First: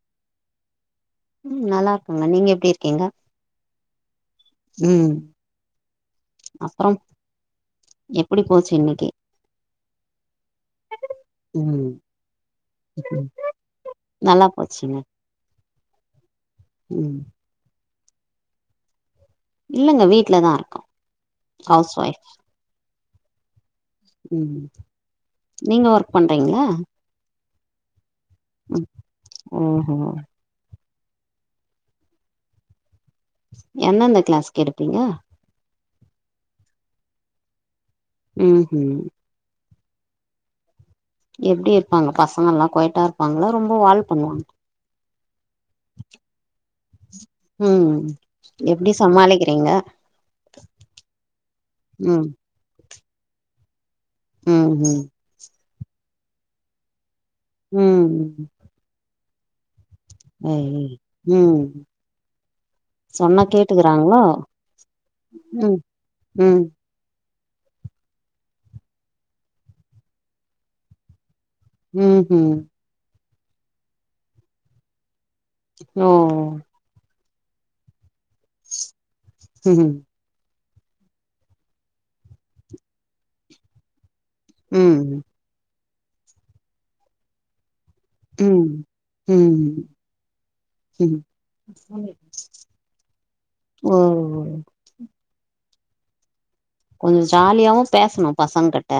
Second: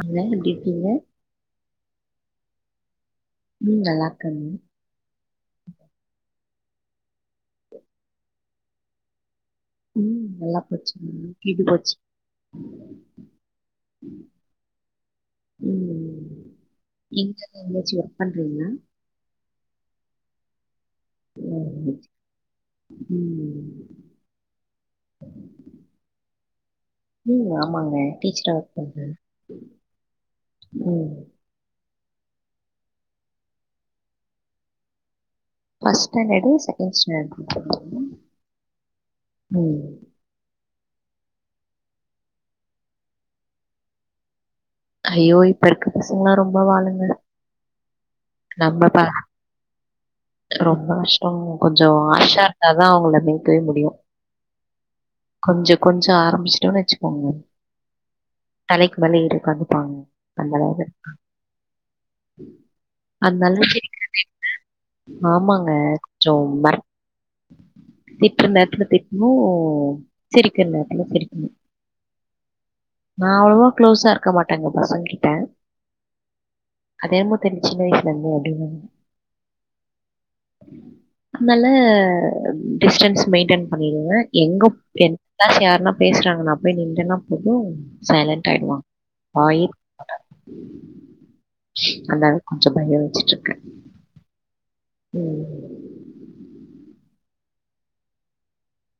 அண்ணா எப்டி இருக்கீங்க ம் நல்லா இருக்கேங்க நீங்க எப்டி இருக்கீங்க ம் நல்லா இருக்கேங்க ம் அப்புறம் எப்டி போச்சி இன்னக்கி ம் நல்லா போச்சிமா கீட்டு ம் போச்சி நல்லா போச்சிங்க ம் ம் எங்க எங்கயாச்சு ஒர்க் பண்றீங்களா இல்லங்க வீட்ல தா இருக்கோ ஹவுஸ் ம் ஒய்ஃப் ம் ம் நீங்க ஒர்க் பண்றீங்களா ம் ஆமாங்க டீச்சரா ஒர்க் ம் பண்றே ஓஹோ ம் எந்தெந்த கிளாஸ்கு எடுப்பீங்க ஃபர்ஸ்ட் ஸ்டாண்டர்ட் செகண்ட் ஸ்டாண்டர்ட்க்கு எடுப்பேங்க ம் ஹூ ம் எப்டி இருப்பாங்க பசங்க எல்லா கோயட்டா இருப்பாங்களா ரொம்ப வால் பண்ணுவாங்க ஐயோ இப்ப இருக்க பசங்கலா ரொம்ப வாலுங்க ம் நம்ம எப்டி ப சமாளிக்கிறீங்க ரொம்ப கஷ்டோ கொஞ்சோ ம் ஆஷாரந்தாதா அவங்கள மேய்க்கவே முடியு உ ஊ கொஞ்ச கொஞ்சோ ஆரம்பிச்சுட்டோனு வச்சுக்கோங்க உ தலைக்கு மேல ஏரி உக்காந்துப்பாங்க அந்த ஐய் ம் சொன்னா அதல்ல வி கேட்டுக்கறாங்களோ [unintelligible] ஆமாங்க ம் ம் சோம்பர் திட்ற நேரத்துல திட்ணு சிரிக்கிற நேரத்துல சிரிக்கணு உ உ நா அவ்வளவா க்ளோஸா இருக்க மாட்டேங்க பசங் கிட்ட ஓ அதேன்மோ தெ சின்ன வயஸ்லந்து அப்டின உ உ அதுனால டிஸ்டன்ஸ் மெயின்டென் பண்ணிருங்க எங்கப் என் ம் நாசு யாருனா பேசுறாங்கண்ணா போய் நிண்டனா போது சைலன்ட் ம் ஆயிடுவா வாயே [inaudible] ம் ம் அந்தால கொஞ்சோ பயோ வச்சுட்ருக்கே ஓவ் உ கொஞ்ச ஜாலியாவு பேசணு பசங்க கிட்ட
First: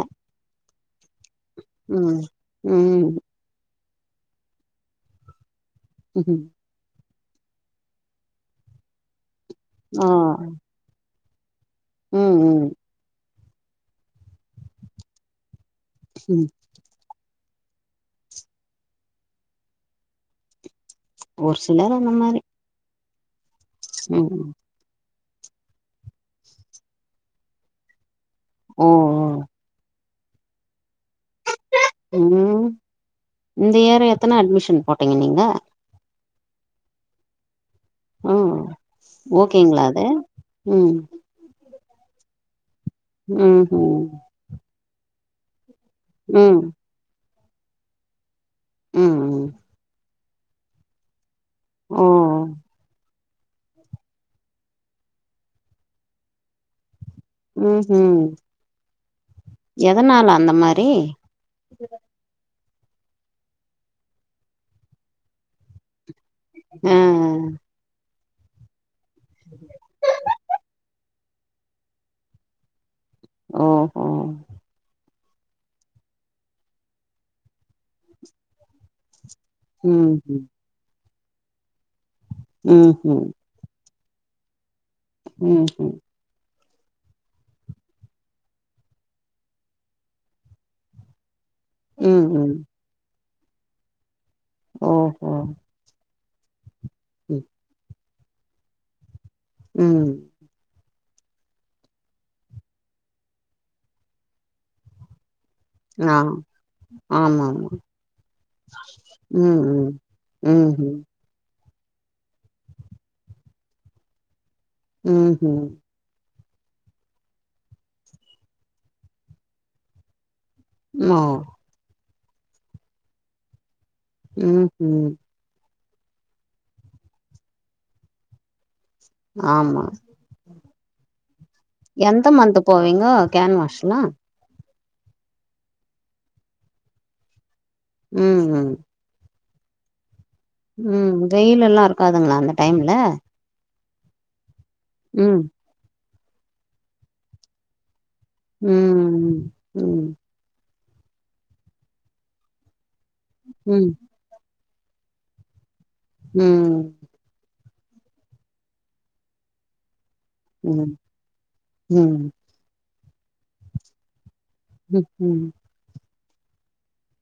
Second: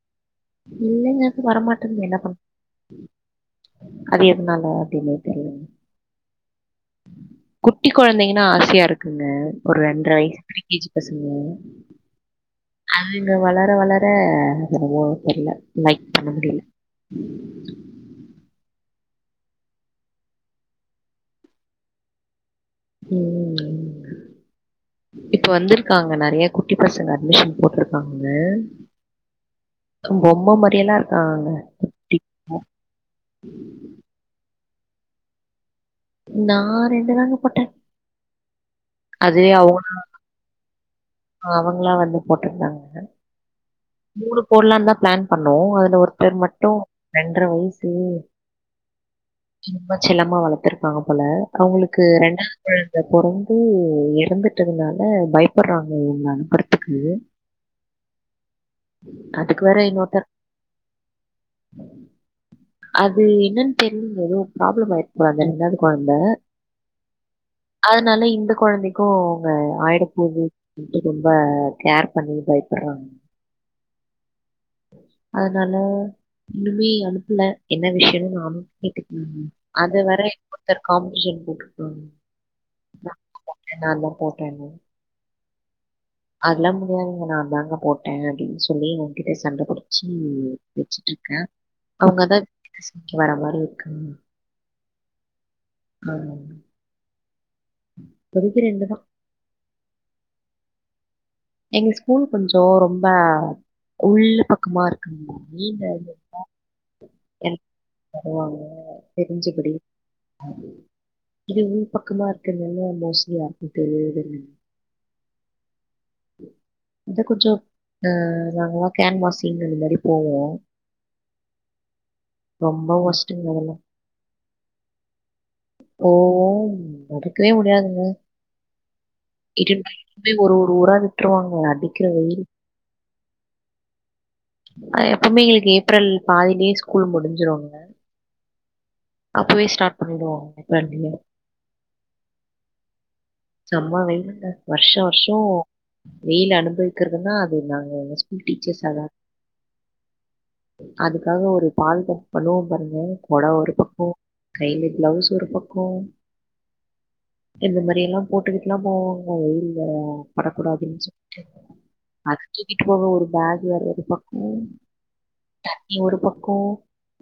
இல்லங்க எனக்கு வரமாட்டேன்து என்ன பன்ன ம் அது எதனால அப்டினே தெரியல உ உ குட்டி கொழந்தைங்கன்னா ஆசயா இருக்குங்க ஒரு ரெண்ட்ரை வயசு [unintelligible] ஏஜ் பசங்க உ உ அது இங்க வளர வளர ரொம்ப தெரில லைக் பண்ண உ முடியல ஒரு சிலர் அந்த மாரி உ உ உ உ உ இப்ப வந்திருக்காங்க நறைய குட்டி பசங்க அட்மிஷன் போட்ருக்காங்க ஒ பொம்ம மாரியல்லா இருக்காங்க உ இந்த இயரு எத்தன அட்மிஷன் போட்டீங்க நீங்க நா ரென்டுதாங்க போட்டே ம் அதுவே ஓகேங்களா அவனா அது ம் அவங்களா வந்து போட்ருந்தாங்க உ ஹு ஸ்கூலுக் போட்லானுதா பிளான் பண்ணோ அதுல ஒருதர் ம் மட்டு ரெண்ட்ர வயசு ம் ம் ரம்ப செலமா வளத்துருக்காங்க போல அவங்களுக்கு ஓ ரெண்டாவது குழந்த பொறந்து ஒ எறந்துட்டதுனால பயப்படுறாங்க உங்க அனுப்புறதுக்கு உ உ அதுக்கு வேற இன்னொருத்த எதனால அந்த மாரி அது என்னன்னு தெரி [unintelligible] எதோ ப்ராப்ளம் ஆயிருக்கு அந்த ரெண்டாவது கொழந்த ஆ அதனால இந்த கெழந்தைக்கு அவங்க ஆயிடப்போது ரொம்ப கேர் பண்ணி பயிப்பட்றாங்க ஓ ஹோ அதனால நிவி அனுப்பல என்ன விஷ்யோன் நானு கேட்டுக்கல மேம் அது ம் வரை ம் ஒருத்தர் காமனேஷன் போட்ருக்காங்க ம் ம் நா தா போட்டேனு ம் ம் அதெல்லாம் முடியாதுங்க நா தாங்க போட்டே அப்டின் சொல்லி உ கிட்ட சண்டை புடிச்சி வச்சிட்ருக்க ம் அவங்கதா ம் சமைக்க வர மாரி இருக்காங்க ஓஹோ ஆ ம் பெரிபெரியங்க தா ம் எங்க ஸ்கூல் கொஞ்சொ ரொம்ப உள்ளு பக்கமா இருக் ஆமா ஈ பேக் ஆ இருக்கா எனக் ஆமாமா வருவாங்க ம் தெரிஞ்சிகுடி ம் ம்ஹும் இது உள் பக்கமா இருக்குறதில்ல மோஸ்லி தெரியாது இல்ல ம் ம் இத கொஞ்சொ ஆ நாங்ளா கேன்வாசிங அது மாதிரி போவோ ம்மா ரொம்ப ஒஷ்டுங்க அதுல ம்ம் ஓம் இருக்கவே முடியாதுங்க ஆமா இருக்கறல ஒரு பூரா விட்டுருவாங்க அடிக்கற எந்த வெய்லுக் மந்த் போவீங்கோ கேன்வாஷ்ல அ எப்பவுமே எங்ளுக் ஏப்ரல் பாதிலயே ஸ்கூல் முடிஞ்சுரோங்க ம் ம் அப்பவே ஸ்டார்ட் பண்ணிடு வாங்க ம் வெயில் எல்லா இருக்காதுங்களா அந்த டைம்ல செம்மா வெய்லுங்க வர்ஷ வர்ஷோ ம் வெயில் அனுபவக்கிறதுனா அது நாங்க எங்க ஸ்கூல் டீச்சர்ஸ்சா தா ம் ம் இருப் அதுக்காக ஒரு பால் பப் பாருங்க கொட ஒரு ம் பக்கோ கைல பிளவுஸ் ஒரு பக்கோ ம் இந்த மாரி எல்லா போட்டுக்குட்டுலா போவாங்லா வெயில்ல ம் படக்கூடாதுன் சொல்ட்டு ம் அது கீக்கிட்டு போக ஒரு பேக் வேற ஒரு பக்கோ ம் ம் நீ ஒரு பக்கோ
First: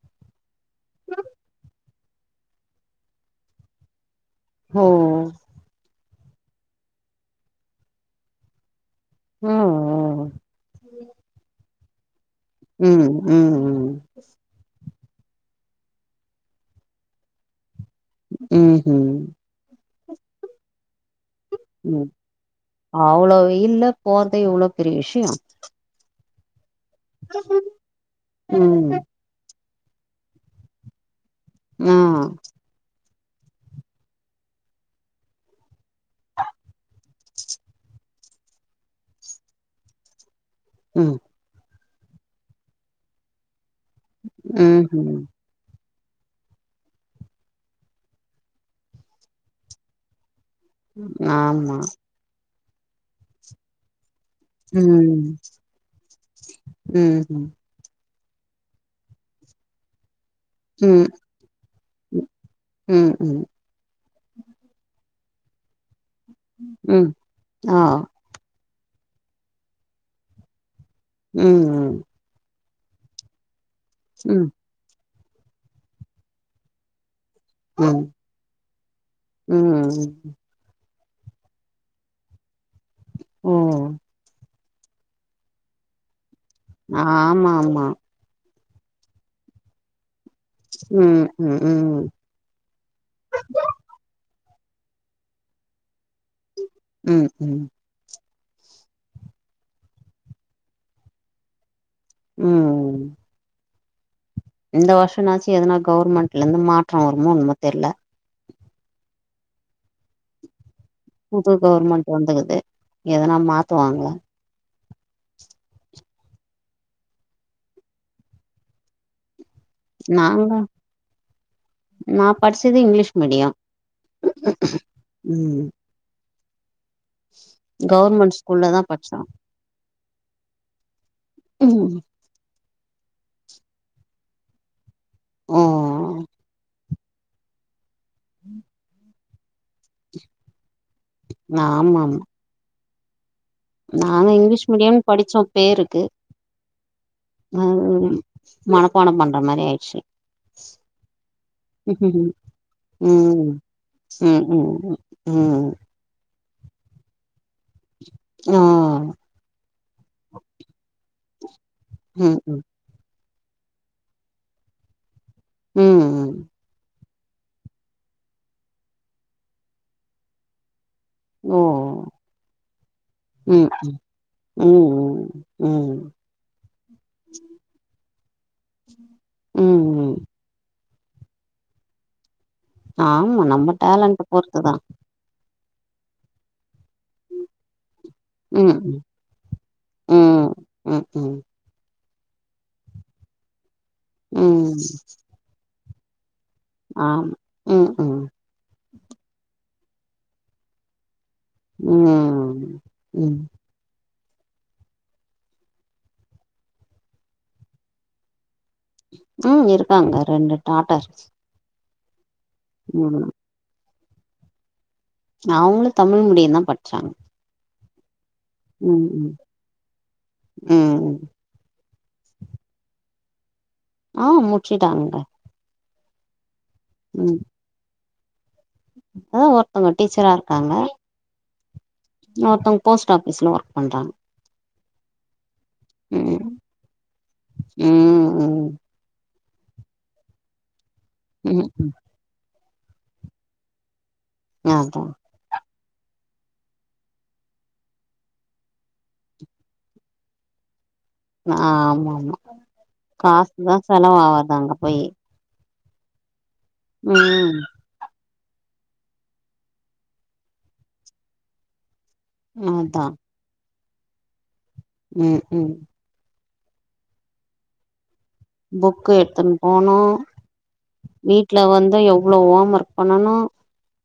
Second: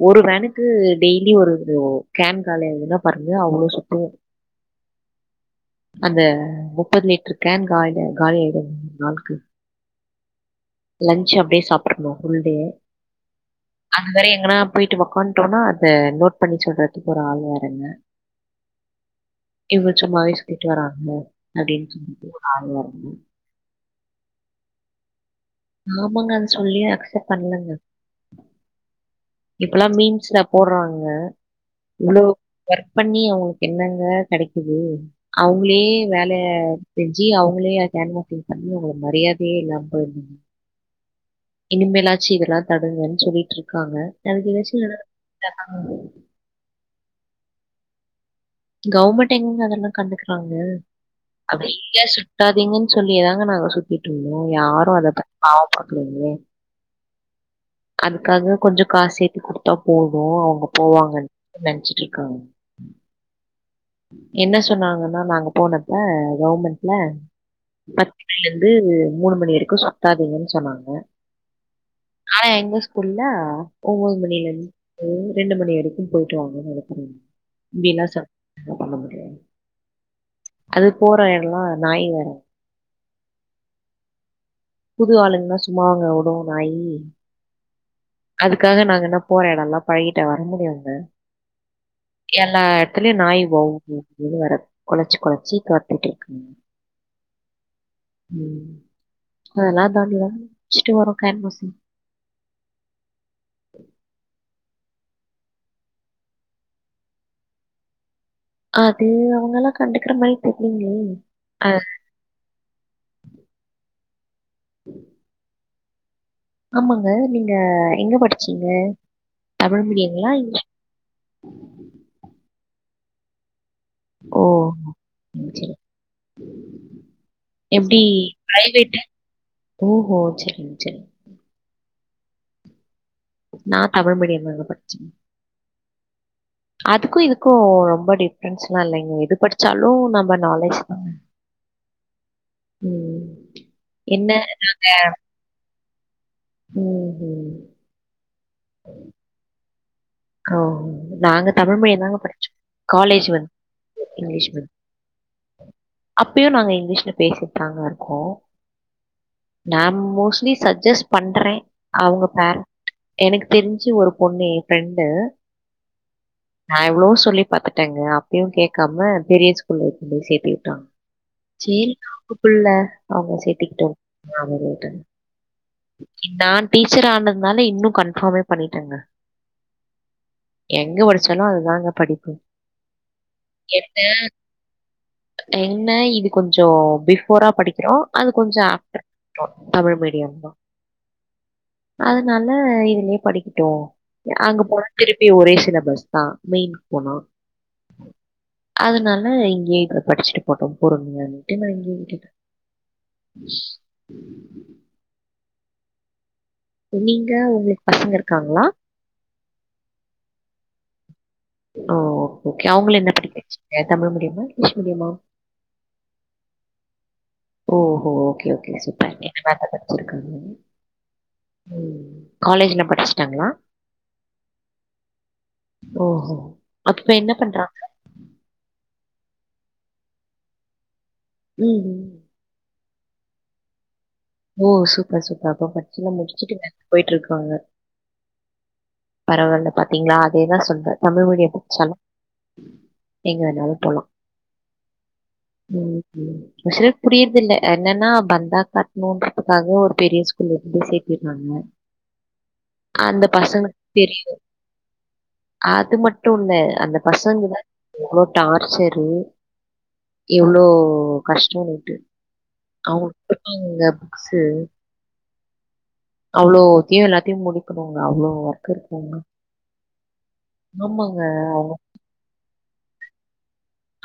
ஒரு வேனுக்கு டெய்லி ஒரு கேன் காலையன்னா பாருங்க அவ்ளோ சுத்து ஒ அந்த முப்பது லிட்டர் கேன் காலியா காலியாயிடு ஒரு நாள்கு ஓ ஓ! லன்ட்ச் அப்டியே சாப்ட்ரனு. ஃபுல்டே ம் ம் ம் அதுவரை எங்கனா போயிட்டு உக்காட்டோனா அத நோட் பண்ணி சொல்றதுக் ஒரு ஆள் வேறங்க ம்ஹும் இவ்வ சும்மாவே சொல்ட்டு வராங்க அப்டின் ம் சொல்ட்டு அவ்ளோ வெய்ல்ல போறது எவ்ளோ பெரிய விஷ்யோ ஆமா அத சொல்லியே அக்சப்ட் பண்ணலங்க ம் இப்பலா மீம்ஸ்சுல போடுறாங்க ஆ இவ்ளவு ஒர்க் பண்ணி அவுங்ளுக்கு என்னங்க கிடைக்குது அவுங்ளே வேல ஜி அவங்களே கேன்வாிங் பண்ணி அவங்களுக்கு மரியாதையே இல்லாம போயந்தங்க ம் இனிமேலாச்சு இதெல்லா தடுங்கன்னு சொல்லிட்டு இருக்காங்க அதுக்கு ஏதாச்சு ம்ஹும் [unintelligible] கவர்மெண்ட் எங்கங்க அதெல்லா கண்டுக்குறாங்க ஆமா அப்டியே வெட்டாதீங்கன்னு சொல்லியே தாங்க நாங்க சு ய்ட்ருந்தோ யாரு அத ம் பாவ பாக்லயே ம்ஹும் அதுக்காக கொஞ்சோ காசு சேத்தி குடுத்தா போது அவுங்க ம் போவாங்கன் நினைச்சிட்டு இருக்காங்க ம் ம் என்ன சொன்னாங்கன்னா நாங்க போனப்ப கவர்மெண்ட்ல ம் ஆ இன்னைல இருந்து மூணு மணி வரைக்கு சுத்தாதீங்கன்னு சொன்னாங்க ம் ம் ஆனா எங்க ஸ்கூல்ல ஒம்போது மணில ம் இருந் ம் ரெண்டு மணி வரைக்கும் போயிட்டு வாங்கன்ன நடக்கற இப்டிலா ச ம் அது போற எடல்லா நாய் வேற ஓ புது ஆளுங்கல்லா சும்மாவங்க உடு நாய் ஆமா ஆமா அதுக்காக நாங்க என்ன போற எடம்ல்லா பழகிட்டா வர முடியு அங்க ம் ம் ம் எல்லா எடத்துலயு நாய் வவ்வு அப்டின்னு வரது குலைச்சு குலைச்சி காத்துட்டு இருக்குங்க ம் ம் ம் அதுலா தாண்டி வரு ஃபர்ஸ்ட் வர கேன்வாஸ் ம் இந்த வருஷம்னாச்சு எதுனா கவுவர்மெண்ட்ல இருந்து மாட்ரோ வருமோ என்னமோ தெர்ல அது அவுங்கல்லா கண்டுக்குற மாதிரி தெர்லங்ளே புது கவர்மெண்ட் வந்துக்குது எதனா மாத்துவாங்கள ஆமாங்க நீங்க எங்க படிச்சீங்க தமிழ் மீடியங்களா நாங்க இங்க நா படிச்சது இங்கிலீஷ் மீடியோ ஓ சேரி எப்டி கவுர்மெண்ட் ஸ்கூல்ல தா பயோடேட்டு படிச்சோ ஓஹோ செரி செரி ம் நா தமிழ் மீடியம் படிச்சே ம் அதுக்கு இதுக்கு ரொம்ப டிஃப்ரென்ஸ் ல்லா இல்லைங்க எது படிச்சாலு நம்ம நாலேஜ் தா ஆமா ஆ ம் நாங்க என்ன இங்கிலீஷ் நாங்க மீடியம்னு படிச்சோம் பேருக்கு ம் ம். ஆ மணப்பாடம் பண்ற மாரி ஆய்ச்சு ஓ நாங்க தமிழ் மிடியோ தாங்க படிச்சோ காலேஜ் வந் ம் ம் ம் ம் அப்பயு நாங்க இங்கிலீஷ்ல பேசிகிட்தாங்க இருக்கோ ஆ நான் மோஸ்ட்லி சஜெஸ்ட் பண்றே அவுங்க ம் ம் பேரண்ட் எனக்கு தெரிஞ்சு ஒரு பொண்ணு ஏ ஃப்ரெண்டு ம் நா எவ்ளவோ சொல்லி பாத்துட்டேங்க அப்பையு கேக்காம பெரிய ஸ்கூல்ல கொண்டு போய் சேத்தி விட்டாங்க ஓ சேரி கூப்பில்ல அவங்க ம் சேத்திக்கிட்டு ம் [unintelligible] டன் ம் ம் நா டீச்சர் ஆனதுனால இன்னு கன்ஃபார்மே பண்ணிட்டேங்க ம்ம் எங்க படிச்சாலு அதுதாங்க படிப்பு ஆமா நம்ம என்ன டேலண்ட்ட பொறுத்துதா என்ன இது கொஞ்சோ பிஃபோரா படிக்கிறோ அது கொஞ்ச ம் ம் ஆஃப்டர் [inaudible] தமிழ் மீடியம் தா ம் ம் அதனால இதுலயே படிக்கட்டு ஆ அங்க ம் போனா திருப்பி ஒரே சிலபஸ் தா மெயின்க்கு போனா ஆமா ம் ம் அதனால இங்கயே இதுல படிச்சுட்டு போட்டு பொறுமையானு ட்டு நா இங்கயே விட்டுட்டே ம் ம் நீங்க உங்களுக்கு பசங்க இருக்காங்களா ம் இருக்காங்க ரெண்டு டாட்டர் ஒ ஓகே ஓகே அவங்கள என்ன படிக்க வச்சிங்க தமிழ் மீடியமா இங்கிலீஷ் மீடியமா அவங்களு தமிழ் மிடியோ தா படிச்சாங்க ஓஹோ ஓகே ஓகே ம் சூப்பர் ம் [inaudible] சிருக்காங்க ம் ம் காலேஜ்ல படிச்சிட்டாங்களா ஆ முச்சிட்டாங்க ஓஹோ அப்ப இப்ப என்ன பண்றா அதா ஒருத்தவங்க டீச்சரா இருக்காங்க ம்ம் இன்னொருத்தவங்க போஸ்ட் ஆஃபீஸ்ல ஒர்க் பண்றாங்க ஓ சூப்பர் சூப்பர் அப்ப படிச்சு எல்லா ம் முடிச்சுட்டு வேலைக்கு போயிட்ருக்காங்க ம் ம் பரவால்ல பாத்தீங்களா அதேதா சொல்றே தமிழ் மீடியோ ம் ம் பச்சாலு எங்க வேணாலு போலா நான்தா ஓகே உஷரு புரியறது இல்ல என்னன்னா பந்தா காட்டணுன்றதுக்காக ஒரு பெரிய ஸ்கூல்ல இருந்து சேத் ஆ ஆமா ஆமா அந்த காசு தா பசங்களுக்கு செலவு தெரியும். ஆவுது அங்க போயி அது மட்டுல்ல அந்த பசங்கதா ம் எவ்ளோ டார்ச்சரு எவ்ளோ கஷ்டோனுட்டு அதா அவுங்காங்க குடுப்பாங்கங்க புக்ஸு ம் ம் அவ்ளோத்தையு எல்லாத்தையு முடிக்கணுங்க அவ்ளோ ஒர்க் புக் இருக்குங்க. எடுத்துன்னு போனோ ஆமாங்க வீட்ல அவங்க வந்து எவ்ளோ ஓம் ஒர்க் பண்ணனு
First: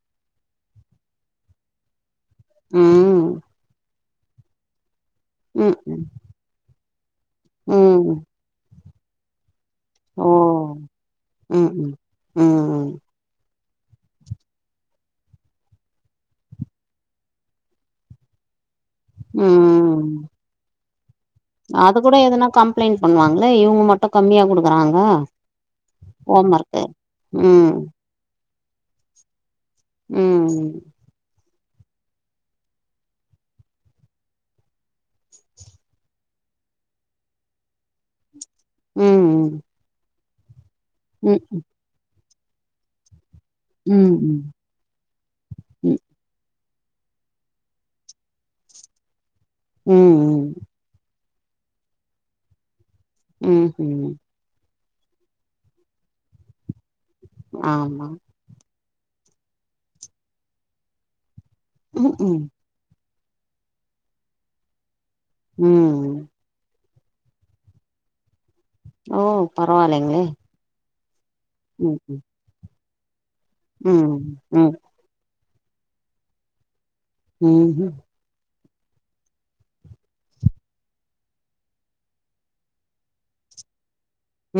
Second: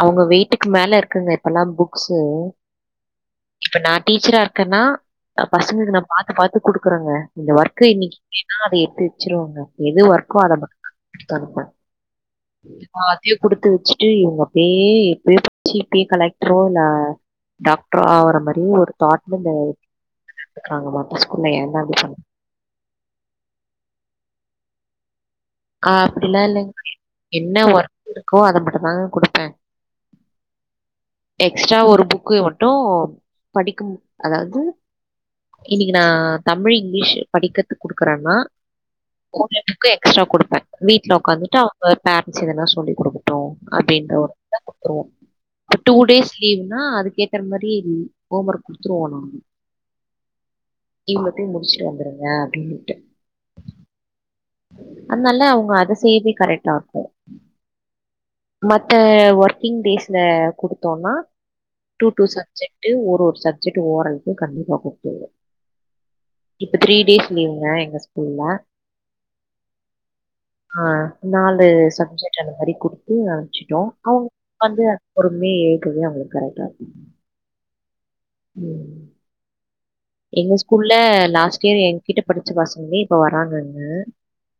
அவங்க வெய்ட்டுக்கு மேல இருக்குங்க இப்பெல்லா புக் ஸு ம் இப்ப நா டீச்சரா இருக்கேன்னா அ ம் பசங்களுக் நா பாத்து பாத் க்கு குடுக்குறாங்க இந்த ஒர்க்கு ம் இன்னைக்கு இல்லைன்னா அத எத்து வச்சிருவாங்க எது ஓ ஒர்க்கோ அத தருப்ப ம் ம் ம் த்திய குடுத்து வச்சுட்டு இவங்க அப்டியே இப்பயே படிச்சி இப்பயே கலெக்டரே இல்ல டாக்டர் அவுற மாரியே ஒரு தாட்ல இந்த ம் க்கறாங்கமா அது கூட எதனா கம்ப்ளைண்ட் பண்ணுவாங்கள இவங்க மட்டு கம்மியா குடுக்கிறாங்க ஆ அப்படிலா இல்லைங்க என்ன ம் ஒர்க் இருக்கோ அத மட்டுந்தாங்க குடுப்பே ம் எக்ஸ்ட்ரா ஒரு புக்கை மட்டு படிக்கும் அதாவது இன்னைக்கு நா தமிழ் இங்கிலிஷ் படிக்கிறதுக்கு குடுக்குறேன்னா ம் ஹோம் ஒர்க்கு எக்ஸ்ட்ரா குடுப்பே வீட்ல ம் உக்காந்துட்டு அவ அதா பேரண்ட்ஸ் எதனா சொல்லி குடுக்கட்டு அப்டின்ற ம் ஒரு [inaudible] குடுத்துருவோ இப்ப டூ ம் டேஸ் லீவ்னா அதுக்கேத்தற மாரி ஹோம் ஒர்க் குடுத்துருவோ நாங் ம் தி மட்டு முடிச்சுட்டு வந்துருங்க அப்டின்னுட்டு ம் ம் அதனால அவங்க அத செய்யவே கரெக்டா இருக்கு ஆமா மத்த ஒர்க்கிங் டேஸ்ல குடுத்தோனா டூ டூ ம் சப்ஜெக்ட் ட்டு ஒரு ஒரு சப்ஜெக்ட் ஓரல்க்கு கண்டிப்பா குடுத்துடுவோ ம் இப்போ த்ரீ டேஸ் லீவுங்க எங்க ஸ்கூல்ல ஓ பரவால்லைங்ளே ஆ நாலு சப்ஜெக்ட் அந்த மாரி குடுத்து அனுப்ச்சுட்டோ ம் அவங்க ம் வந்து ஒரு மே ஏக்குவே அவங்களுக்கு கரெக்டாருக் ம் ம் ம் எங்க ஸ்கூல்ல லாஸ்ட் டைம் எங்கிட்ட படிச்ச பசங்களே இப்ப வராங்கங்க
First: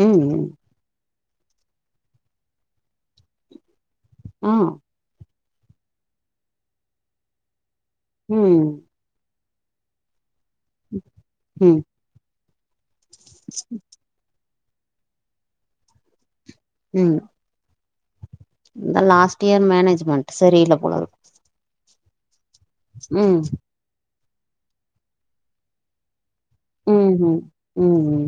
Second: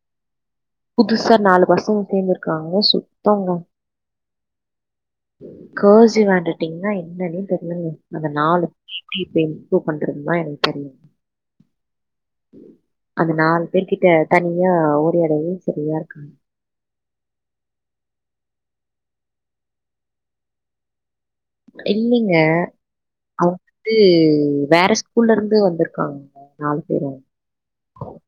ம் ம் ம் புதுசா நாலு பசங்க சேந்திருக்காங்க சுத்தோங்க ஆ கர்சிவ் ஹேண்ட்ரைட்டிங்னா என்னன்னே தெரிலைங்க அந்த ம் நாலு டீச்ச இம்ப்ரூவ் பண்றதுங்ளா என்ன ம் அந்த நாலு பேர் கிட்ட தனியா உரையாடவே சரியா இருக்குங்க ம் இந்த லாஸ்ட் இயர் மேனேஜ்மெண்ட் சரியில்ல போலருக் இல்லைங்க ம் து வேற ஸ்கூல்லருந்து வந்திருக்காங்க நாலு பேரு ம் ம் ம்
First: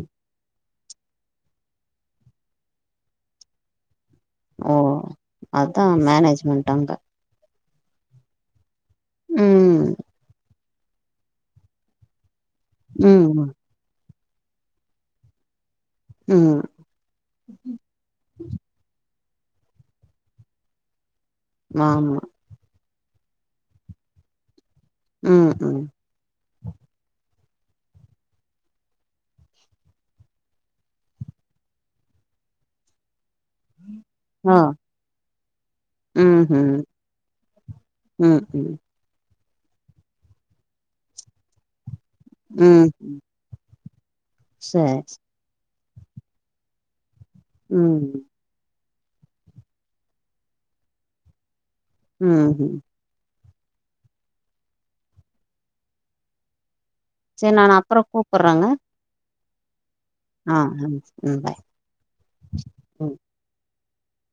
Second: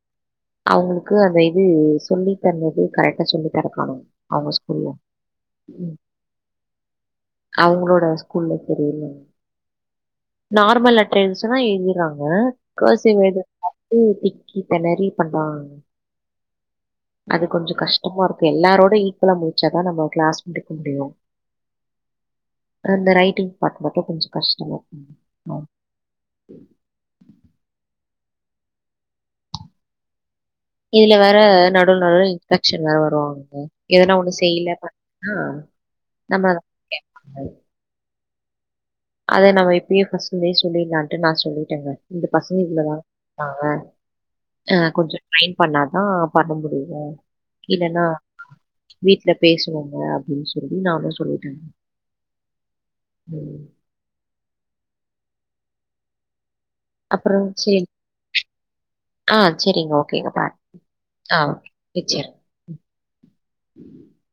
அவங்களுக்கு அந்த இது சொல்லி தந்தது கரெக்டா சொல்லி தரக்காணோ ஓ அதா மேனேஜ்மெண்ட் அங்க அவங்களோட ஸ்கூல்ல தெரியல ம் நார்மல் லெட்டர் எழுத சொன்னா எழுதிறாங்க கர்சிவ் ரைட் ம் ம் திக்கி தெனரி பண்றா ம் அது கொஞ்ச கஷ்டமா இருக்கு எல்லாரோட ஈக்குவலா முடிச்சாதா நம்ம கிளாஸ் முடிக்க முடியு ஆமா அப்ற அந்த ரைட்டிங் பாக்க மட்டு கொஞ்ச கஷ்டமா இருக்கும். ம் ஆமா. ம் இதுல வேற நடுவுல நடுவுல இன்ஃபெக்ஷன் வேற வருவாங்க ம் எதனா ஒன்னு ஆ செய்ல [inaudible] ம் நம்மளதான ம் கேப்பாங்க ம் ம் அதா நம்ம இப்பயே ஃபஸ்லந்தே சொல்லிர்லான்ட்டு நா சொல்லிட்டேங்க இந்த பசங்க ம் லீவுலதா வந்தாங்க அ சரி கொஞ்சொ ட்ரை பண்ணாதா பண்ண முடியு இல்லன்னா ம் வீட்ல பேசுவாங்க அப்டின்னு சொல்லி நானே சொல்லிட்டே ம் ம் அப்புற சரி நான் செரி அப்புறம் கூப்புட்றேங்க ஆ சரிங்க ஓகேங்க பா ஆ ம் ம் ஆ பாய் வச்சிர் ம் ம்